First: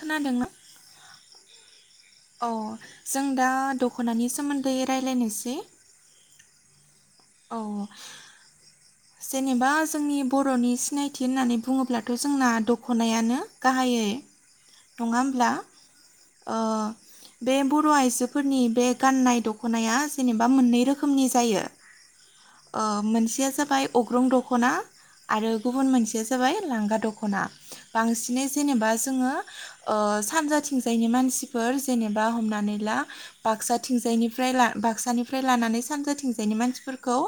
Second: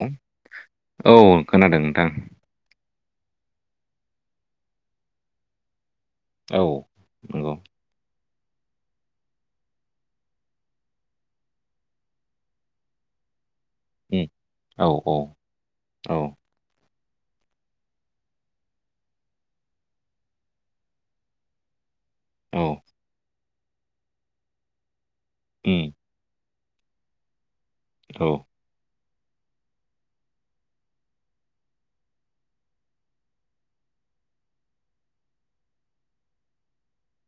खोनादोंना औ खोनादों नोंथां अह जों दा दख'नानि सोमोन्दै रायलायनोसै औ नंगौ औ जेनेबा जोंनि बर'नि सिनायथि होननानै बुङोब्लाथ' जोंना दख'नायानो गाहायै उम औ नङा होमब्ला औ ओ बे बर' आइजोफोरनि बे गाननाय दख'नाया जेनेबा मोननै रोखोमनि जायो औ ओ मोनसेया जाबाय अग्रं दख'ना आरो गुबुन उम मोनसेया जाबाय लांगा दख'ना औ बांसिनै जेनेबा जोङो ओ सानजाथिंजायनि मानसिफोर जेनेबा हमनानै ला बाकसाथिं जायनिफ्राय बाक्सानिफ्राय लानानै सानजाथिंजायनि मानसिफोरखौ खौ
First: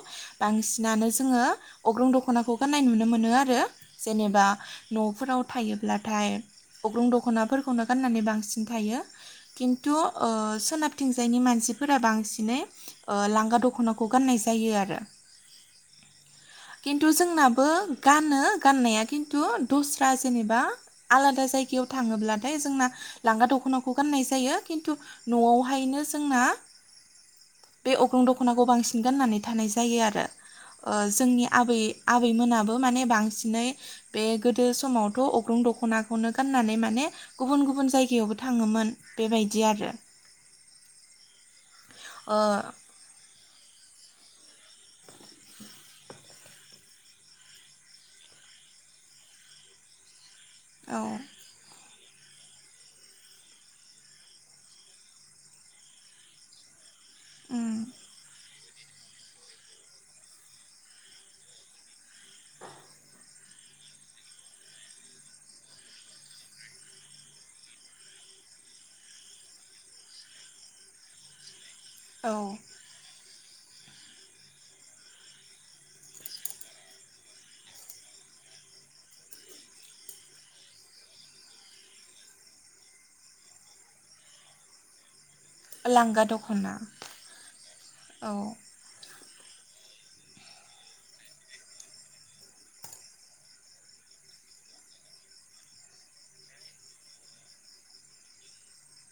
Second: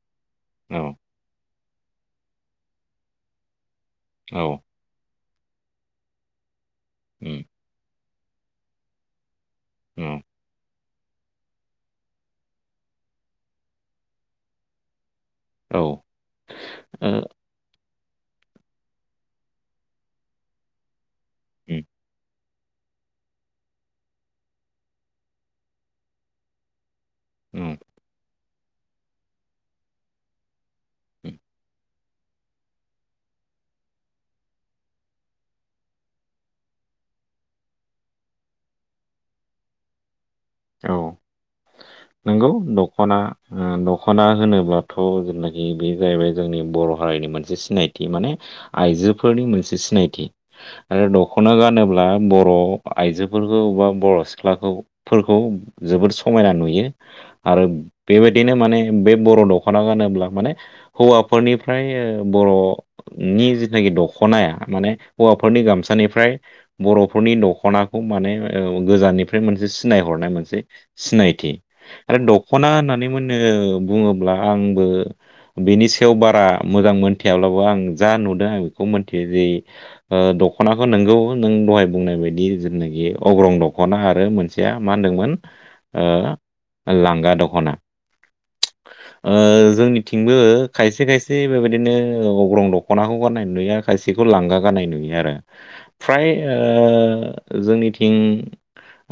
औ बांसिनानो जोङो अग्रं दख'नाखौ गान्नाय नुनो मोनो आरो जेनेबा औ न'फोराव थायोब्लाथाय अग्रं उम दख'नाफोरखौनो गाननानै बांसिन थायो खिन्थु औ सोनाब थिंजायनि मानसिफोरा बांसिनै लांगा दख'नाखौ गाननाय जायो आरो औ ओ खिन्थु जोंनाबो गानो गाननाया खिन्थु दस्रा जेनेबा आलादा उम जायगायाव थाङोब्लानो नाथाय जोंना लांगा दख'नाखौ गाननाय जायो खिन्थु न'आवहायनो जोंना उम बे अग्रं दख'नाखौ बांसिन गाननानै थानाय जायो आरो उम जोंनि आबै आबैमोनाबो माने बांसिनै बे गोदो समावथ' अग्रं दखनाखौनो गाननानै मान गुबुन गुबुन जायगायावबो थाङोमोन बेबायदि आरो औ ओ नंगौ दख'ना दख'ना होनोब्लाथ' जेनाखि बे जाहैबाय जोंनि बर' हारिनि मोनसे सिनायथि माने आइजोफोरनि मोनसे सिनायथि औ आरो दख'ना गानोब्ला बर' आइजोफोरखौ बा बर' सिख्लाखौफोरखौ खौ जोबोद समायना नुयो उम आरो बेबायदिनो माने बे बर' दख'ना गानोब्ला माने हौवाफोरनिफ्राय बर'नि जिनाखि दखनाया माने हौवाफोरनि गामसानिफ्राय बर'फोरनि दख'नाखौ माने औ गोजाननिफ्राय मोनसे सिनायहरनाय मोनसे सिनायथि आरो औ दखना होननानै बुङोब्ला आंबो बेनि सायाव बारा मोजां मोनथियाब्लाबो आं जा नुदों नुदों आं बेखौ मिथियो जे ओ दख'नाखौ नोंगौ नों दहाय बुंनाय बायदि जेनाखि अग्रं दख'ना आरो मोनसेया मा होनदोंमोन ओ लांगा दख'ना लांगा दख'ना औ ओ जोंनिथिंबो खायसे खायसे बेबायदिनो अग्रं दख'नाखौ गाननाय नुयो खायसेखौ खौ लांगा गाननाय नुयो आरो फ्राय ओ जोंनिथिं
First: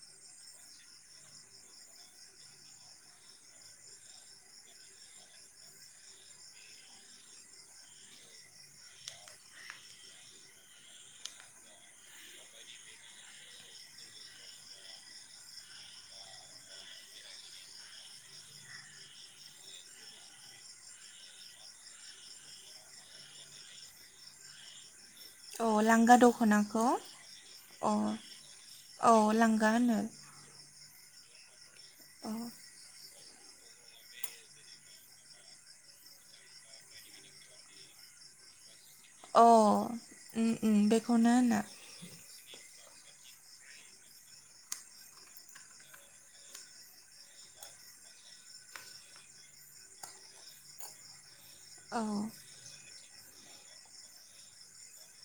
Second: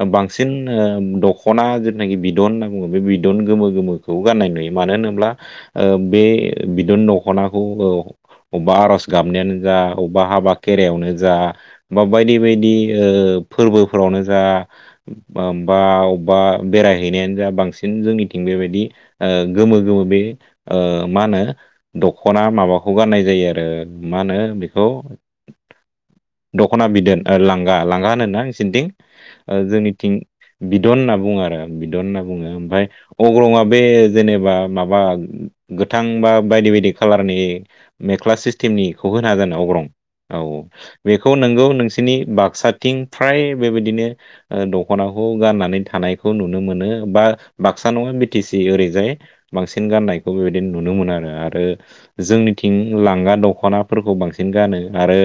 ओ बां सिन ओ दख'ना जेनाखि बिदन होनना बुङो बे बिदन गोमो गोमोखौबो गाननाय नुयो मानो होनोब्ला ओ बे बिदन दखनाखौ औ अबबा आर'ज गाबनायानो जा अबबा हाबा खेरायावनो जा बा बायदि बायदि ओ फोरबोफोरावनो जा बा ओमबाव बा बेरायहैनायानो जा बांसिन जोंनिथिं बेबायदि ओ गोमो गोमो बे ओ मा होनो दख'ना माबाखौ गाननाय जायो आरो मा होनो बेखौ औ लांगा दख'नाखौ दख'ना बिदोन ओ लांगा लांगा अ होनना नोंसिनिथिं औ ओ लांगा जोंनि होनो बिदन होनना बुङो आरो बिदन होनना औ बुङो ओमफ्राय अग्रंआ बे जेनेबा माबा गोथां बा बायदि बायदि खाालारनि ने क्लास सिस्टेमनि खौबो होनो हागोन औ अग्रं औ उम उम बेखौनो बेखौ होनो नोंगौ नोंसिनि बाक्सा थिं फ्राय बेबायदिनो ओ द दख'नाखौ गाननानै थानायखौ नुनो मोनो बा बाक्सा नङा बि टि सि ओरैजाय बांसिन गाननायखौ बेबायदि नुनो मोनो आरो आरो औ जोंनिथिं लांगा दख'नाफोरखौ बांसिन गानो आरो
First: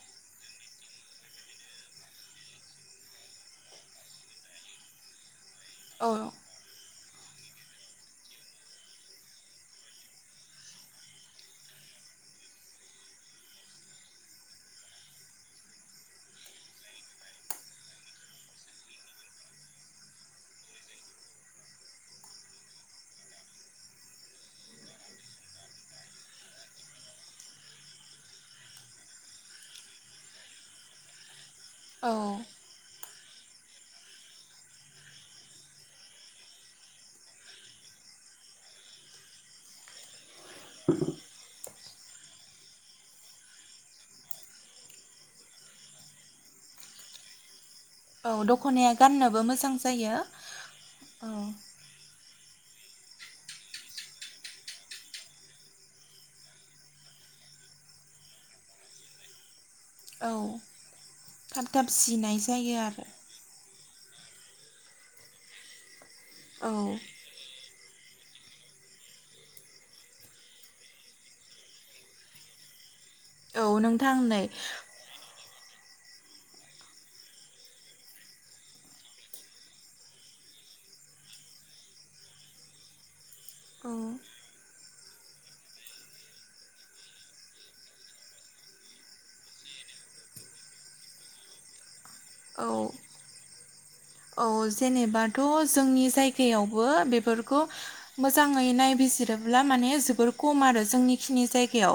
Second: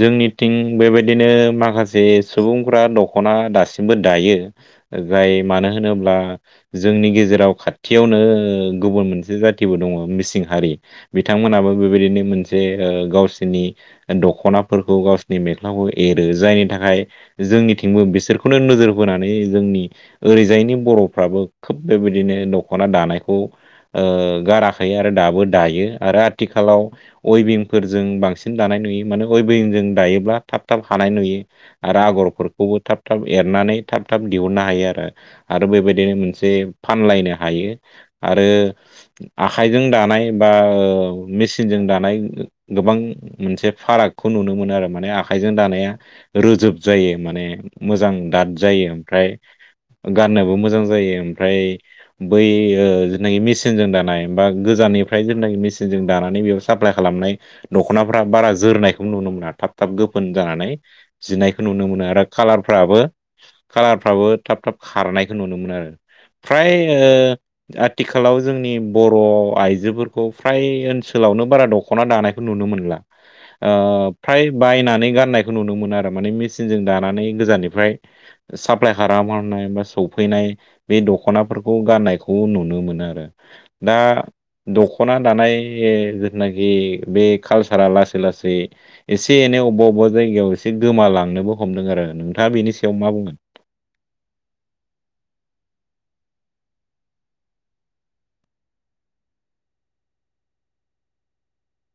जोंनिथिं बेबायदिनो माखासे सुबुंफोरा द खना दासिमबो दायो जाय मानो होनोब्ला औ जो जोंनि गेजेराव खाथियावनो गुबुन मोनसे जाथिबो दङ मिसिं हारि बिथांमोनाबो बेबायदिनो मोनसे ओ गावसिनि दख'नाफोरखौ गावसिनि मेख्लाखौ एरो जायनि थाखाय हाय जोंनिथि थिंबो बिसोरखौनो नोजोर बोनानै जोंनि ओरैजायनि बर'फ्राबो खोब बेबायदिनो दख'ना दानायखौ ओ गाराखै आरो दाबो दायो आरो आथिखालाव अइभिंफोरजों बांसिन दानाय नुयो मानो अइभिंजों दायोब्ला थाब थाब हानाय नुयो आरो औ आगरफोर थाब थाब एरनानै थाब थाब दिहुननो हायो आरो आरो बेबायदिनो मोनसे फानलायनो हायो आरो आखाइजों दानाय बा मेसिनजों दानाय द बां मोनसे फारागखौ नुनो मोनो आरो माने आखाइजों दानाया रोजोब जायो माने मोजां औ दाद दख'नाया जायो ओमफ्राय गाननोबो मोजां जायो गाननोबो मोजां जायो औ ओमफ्राय बै ओ जायनाखि मेसिनजों दानाय बा गोजाननिफ्राय जेनाखि मेसिनजों दानानै बेयाव साप्लाइ खालामनाय द दख'नाफ्रा बारा जोरनायखौ नुनो मोना थाब थाब गोफोन औ जानानै जिनायखौ थाब थाब नुनो मोनो आरो जिनाय जायो कालारफ्राबो आरो का खारफ्राबो थाब थाब खारनायखौ नुनो मोनो आरो फ्राय औ ओ आ थिखालाव जोंनि बर' आइजोफोरखौ फ्राय ओनसोलावनो बारा दख'ना दानायखौ नुनो मोनला औ ओ नोंथां नै फ्राय बायनानै गाननायखौ नुनो मोनो आरो माने मेसिनजों दा नानै गोजाननिफ्राय साप्लाय खालामहरनाय बा सफैनाय बे दखनाफोरखौ गान नायखौ नुनो मोनो आरो औ दा दख खना दानाय ओ जिथुनाखि बे कालसारा लासै लासै एसे एनै अबा अबबा बा जायगायाव एसे गोमालांनोबो हमदों आरो नोंथाङा बेनि औ सायाव मा बुङो औ जेनेबाथ' जोंनि जायगायावबो बेफोरखौ मोजाङै नायबि जिरोब्ला माने जोबोर खम आरो जोंनिखिनि जायगायाव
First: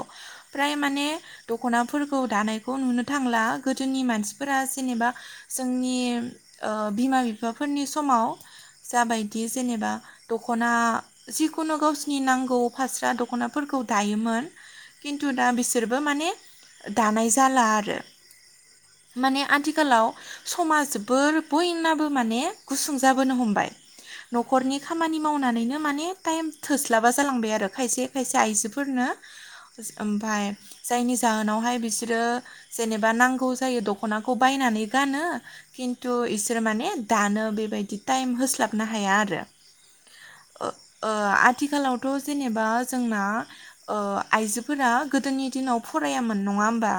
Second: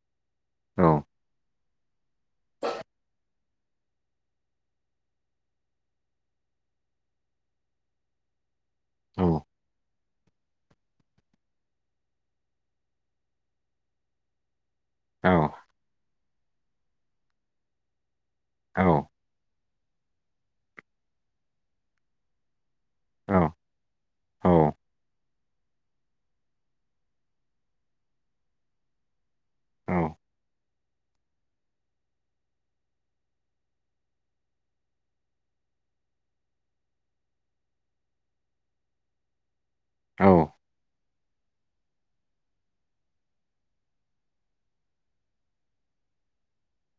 फ्राय औ माने दख'नाफोरखौ दानायखौ नुनो थांला गोदोनि मानसिफोरा जेनेबा जोंनि ओ बिमा बिफाफोरनि समाव औ जाबायदि जेनेबा दख'ना जिखुनु गावसिनि नांगौ फास्रा दख'नाफोरखौ दायोमोन खिन्थु औ दा बिसोरबो माने दानाय जाला आरो औ माने आथिखालाव समा जोबोर बयनाबो माने गुसुं जाबोनो हमबाय औ न'खरनि खामानि मावनानैनो माने टाइम थोस्लाबा जालांबाय आरो खायसे खायसे आइजोफोरनो ओमफाय जायनि जाहोनावहाय बिसोरो जेनेबा नांगौ जायो दख'नाखौ बाय नानै गानो खिन्थु इसोर माने दानो बेबायदि टाइम होस्लाबनो हाया आरो औ ओ ओ आथिखालावथ' जेनेबा जोंना ओ आइजोफोरा गोदोनि दिनाव फराय रायामोन नङा होमबा?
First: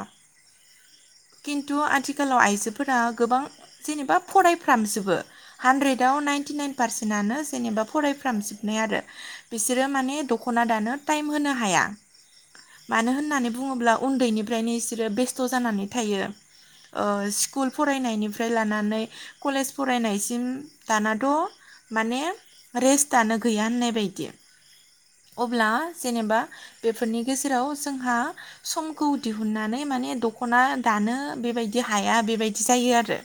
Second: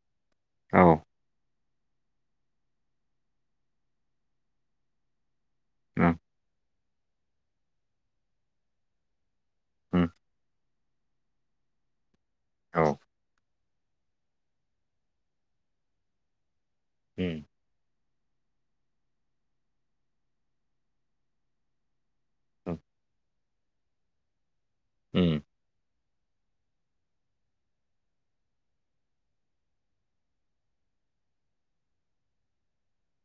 औ खिन्थु आथिखालाव आइजोफोरा गोबां जेनेबा फरायफ्रामजोबो हानद्रेदाव उम नाइनटि नाइन पारसेन्टनो जेनेबा फरायफ्रामजोबनाय आरो बिसोरो उम माने दख'ना दानो टाइम होनो हाया औ मानो होननानै बुङोब्ला उन्दैनिफ्रायनो बिसोरो बेस्थ' जानानै थायो ओ उम स्कुल फरायनायनि फ्राय लानानै कलेज फरायनायसिम दानाथ' माने रेस्टानो गैया होननाय बायदि उम अब्ला जेनेबा बेफोरनि गेजेराव जोंहा समखौ दिहुननानै माने दख'ना दा नो बायदि हाया बेबायदि जायो आरो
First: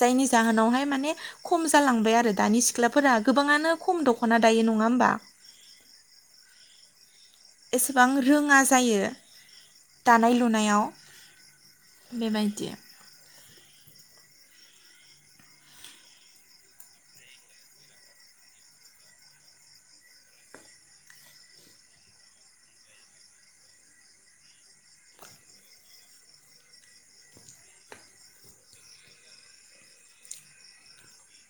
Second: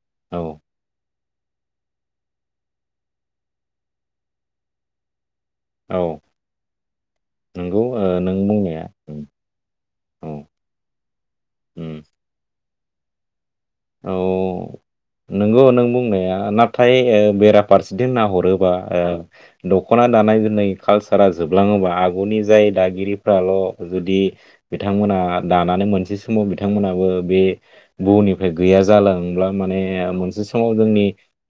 जायनि औ जाहोनावहाय माने खम जालांबाय आरो दानि सिख्लाफोरा गोबाङानो खम दख'ना दायो नङा होमबा? औ नंगौ एसेबां ओ नों रोङा बुंनाया जायो उम औ दानाय लुनायाव उम बेबायदि औ नोंगौ नों बुंनाया नाथाय बेराफारसेथिं नाहरोबा दख'ना दानाय जुनाय कालसारा जोबलाङोबा आगुनि जाय दागिरिफ्राल' जुदि बिथांमोन ना दानानै मोनसे समाव बिथांमोनाबो बे बनि गैया जालाङोब्ला माने मोनसे समाव जोंनि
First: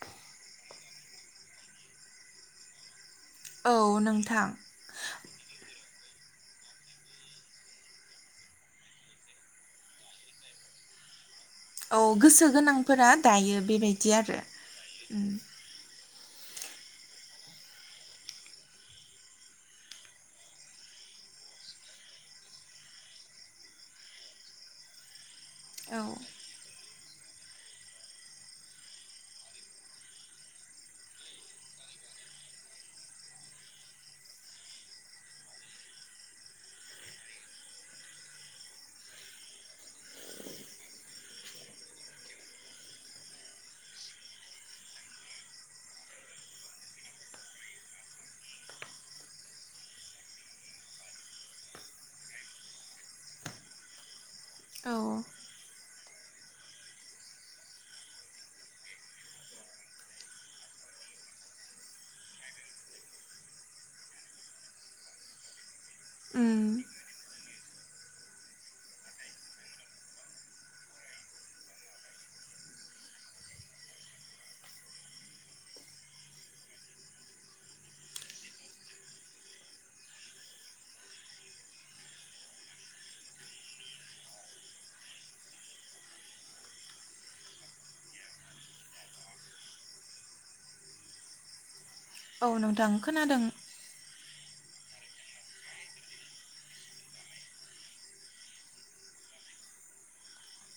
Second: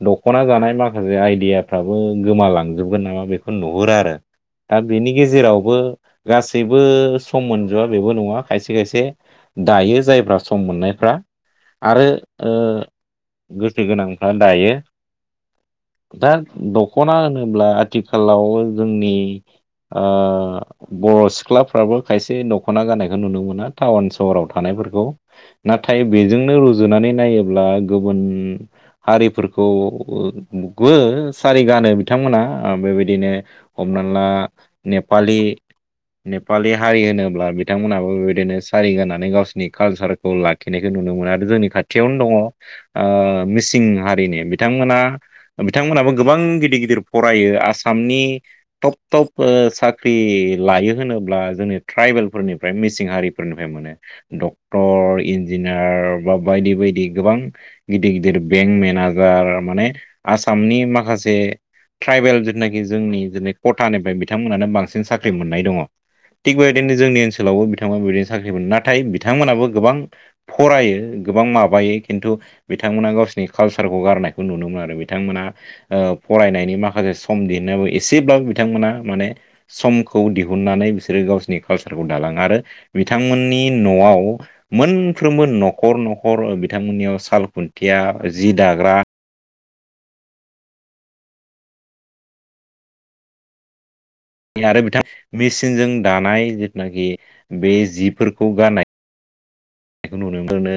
दख'ना जानाय माखासे आइदियाफ्राबो गोमालांजोबगोन नामा बेखौ औ नुहुरो आरो नोंथां दा बेनि गेजेरावबो गासैबो सम मोनजोबा बेबो नङा खायसे खायसे दायो जायफ्रा सम मोननायफ्रा औ गोसो आरो गोनांफोरा दायो गोसो बेबायदि गोनांफ्रा आरो दायो। दा दख'ना होनोब्ला आथिखालाव जोंनि ओ बर' सिख्लाफ्राबो खायसे दख'ना जानायखौ नुनो मोना टाउन सहराव थानाय फोरखौ औ नाथाय बेजोंनो रुजुनानै नायोब्ला गुबुन हारिफोरखौबो सारि गानो बिथांमोना बेबायदिनो हम हमना नेपालि नेपालि हारि होनोब्ला बिथांमोनाबो बेबायदिनो सारिगनानै गावसिनि कालसारखौ लाखिनायखौ नु नुनो मोनो आरो जोंनि खाथियावनो दङ आ मिसिं हारिनि बिथांमोना बिथांमोनाबो गोबां गि दिर गिदिर फरायो आसामनि टप टप साख्रि लायो होनोब्ला जों ट्राइबेलफोरनिफ्राय मिसिं हारिफोरनिफ्राय मोन औ डक्टर इन्जियार बा बायदि बायदि गोबां गिदिर गिदिर बेंक मेनजार माने आसामनि माखासे ट्राइबेल जिथनाखि जोंनि ज कथानिफ्राय बिथांमोनानो बांसिन साख्रि मोननाय दङ। उम थिग बेबायदिनो जोंनि ओनसोल लावबो बिथांमोना बेदिनो साख्रि मोनो नाथाय बिथांमोनाबो गोबां फरायो। गोबां माबायो खिन्थु बिथांमोना गावसिनि कालसारखौ गारनायखौ नुनो मोनो आरो बिथांमोना फरायनायनि माखासे सम दिहुननायाबो एसेब्लाबो बिथांमोना माने समखौ दिहुननानै बिसोरो गावसिनि कालसारखौ दालाङो आरो बिथांमोननि न'आव मोनफ्रोमबो न'खर न' खर बिथांमोननियाव साल खुन्थिया जि दाग्रा। औ नोंथां खोनादों। आरो बिथां मेचिनजों दानाय जिथुनाखि बे जिफोरखौ गारनाय खौ नुफोरनो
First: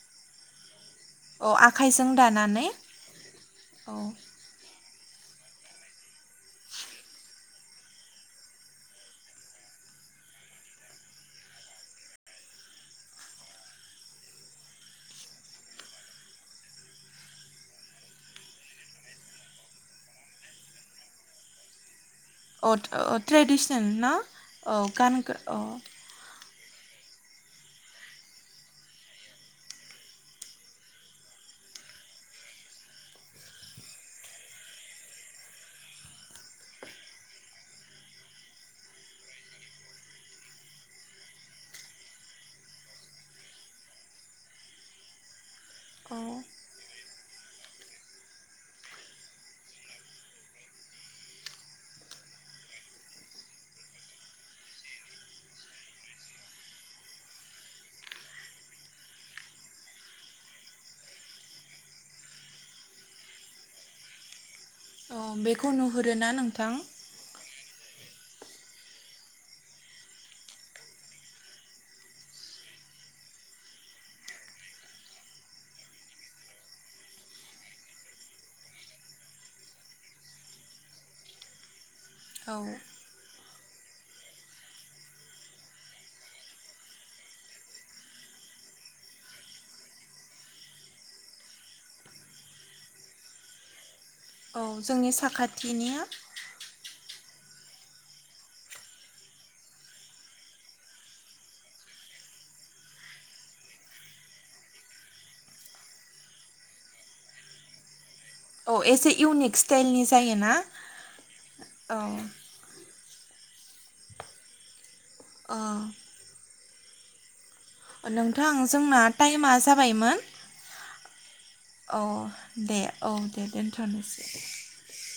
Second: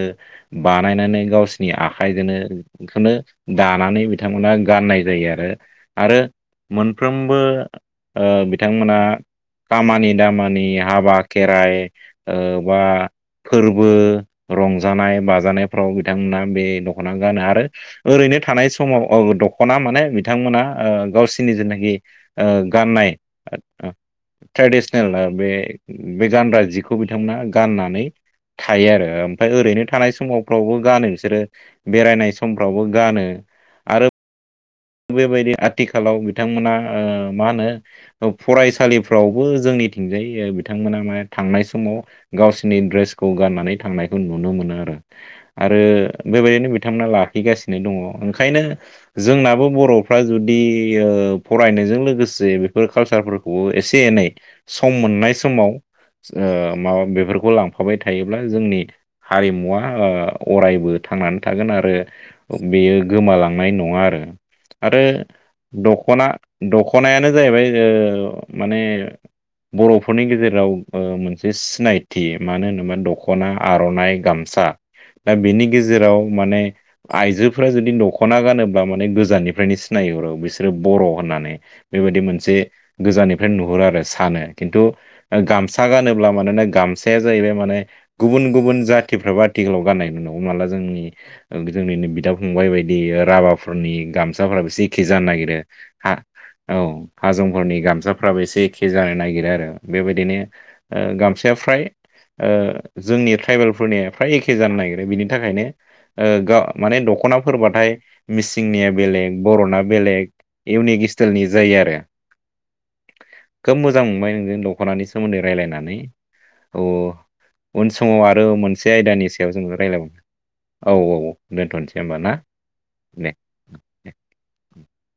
बा [unintelligible] ब औ गावसिनि आखाइजों दानानै आखजोंनो दानानै औ बिथांमोना गाननाय जायो आरो आरो मोनफ्रोमबो बिथांमोना। खामानि दामानि हाबा खेराइ ओ बा फोर बो रंजानाय बाजानायफ्राव बिथांमोना बे दख'ना गानो आरो ओरैनो थानाय समाव दख'ना माने बिथांमोना गावसिनि जेनाखि अ गाननाय अ ट्रेडिसनेल ना औ ट्रेडिसनेल बे गानग्रा औ गानग्रा जिखौ बिथांमोना गाननानैव। थायो आरो ओमफ्राय ओरैनो थानाय समावफ्रावबो गानो बिसोरो बेरायनाय समफ्रावबो गानो। आरो बेबायदि आथिखालाव बिथांमोना ओ मा होनो फरायसालिफ्रावबो जोंनि। थिंजाय बिथांमोना माने थांनाय समाव गावसिनि ड्रेसखौ गाननानै थांनायखौ नुनो मोनो। आरो औ बेबायदिनो बिथांमोना लाखिगासिनो दंङो ओंखायनो जोंनाबो। बर'फ्रा जुदि फरायनायजों लोगोसे बेफोर कालसारफोरखौबो एसे एनै। सम मोननाय समाव ओ माबा बेफोरखौ लांफाबाय थायोब्ला जोंनि हारिमुवा अरायबो ओ थांनानै थागोन आरो बेयो गोमालांनाय नंङा आरो आरो औ बेखौ दख'ना नुहुरोना नोंथां दख'नायानो जाहैबाय माने बर'फोरनि गेजेराव मोनसे सिनायथि मानो होनोबा दख'ना आर'नाइ गामसा दा बेनि गेजेराव माने आइजोफोरा जुदि दख'ना गानोब्ला जो गोजाननिफ्रायनो सिनायहरो बिसोरो बर' होननानै बेबायदि मोनसे औ गोजान बेफ्राय नुहरो आरो सानो खिन्थु गामसा गानोब्ला मानोना गामसाया जाहैबाय माने गुबुन गुबुन गुबुन जाथिफ्राबो आथिखालाव गानाय नुनोमोनो हमना ला जोंनि जोंनिनो बिदा फंबाय बायदि हाबाफोरनि औ गामसाफोराबो जेखे जोंनि जानो नागिरो साखाथिनिया हा औ हाजुंफोरनि गामसाफ्राबो एसे एखे जानो नागिरो आरो बेबायदिनो गामसाया फ्राय ओ जोंनि ट्राइबेलफोरनिया फ्राय एखे जानो नागिरो बिनि थाखायनो माने दख'नाफोरबाथाय औ मिसिंनिया एसे बेलेग इउनिक बर'ना स्टाइलनि बेलेग जायोना इउनिक स्टाइलनि जायो आरो औ खोब मोजां मोनबाय नोंजों दख'नानि सोमोन्दै रायलायनानै। औ औ उन समाव आरो नोंथां मोनसे जोंना आयदानि सायाव टाइमा जोंङो रायज्लाय जाबायमोन मो औ - औ दोनथ'नोसै औ होमबा ना दे औ दे [unintelligible]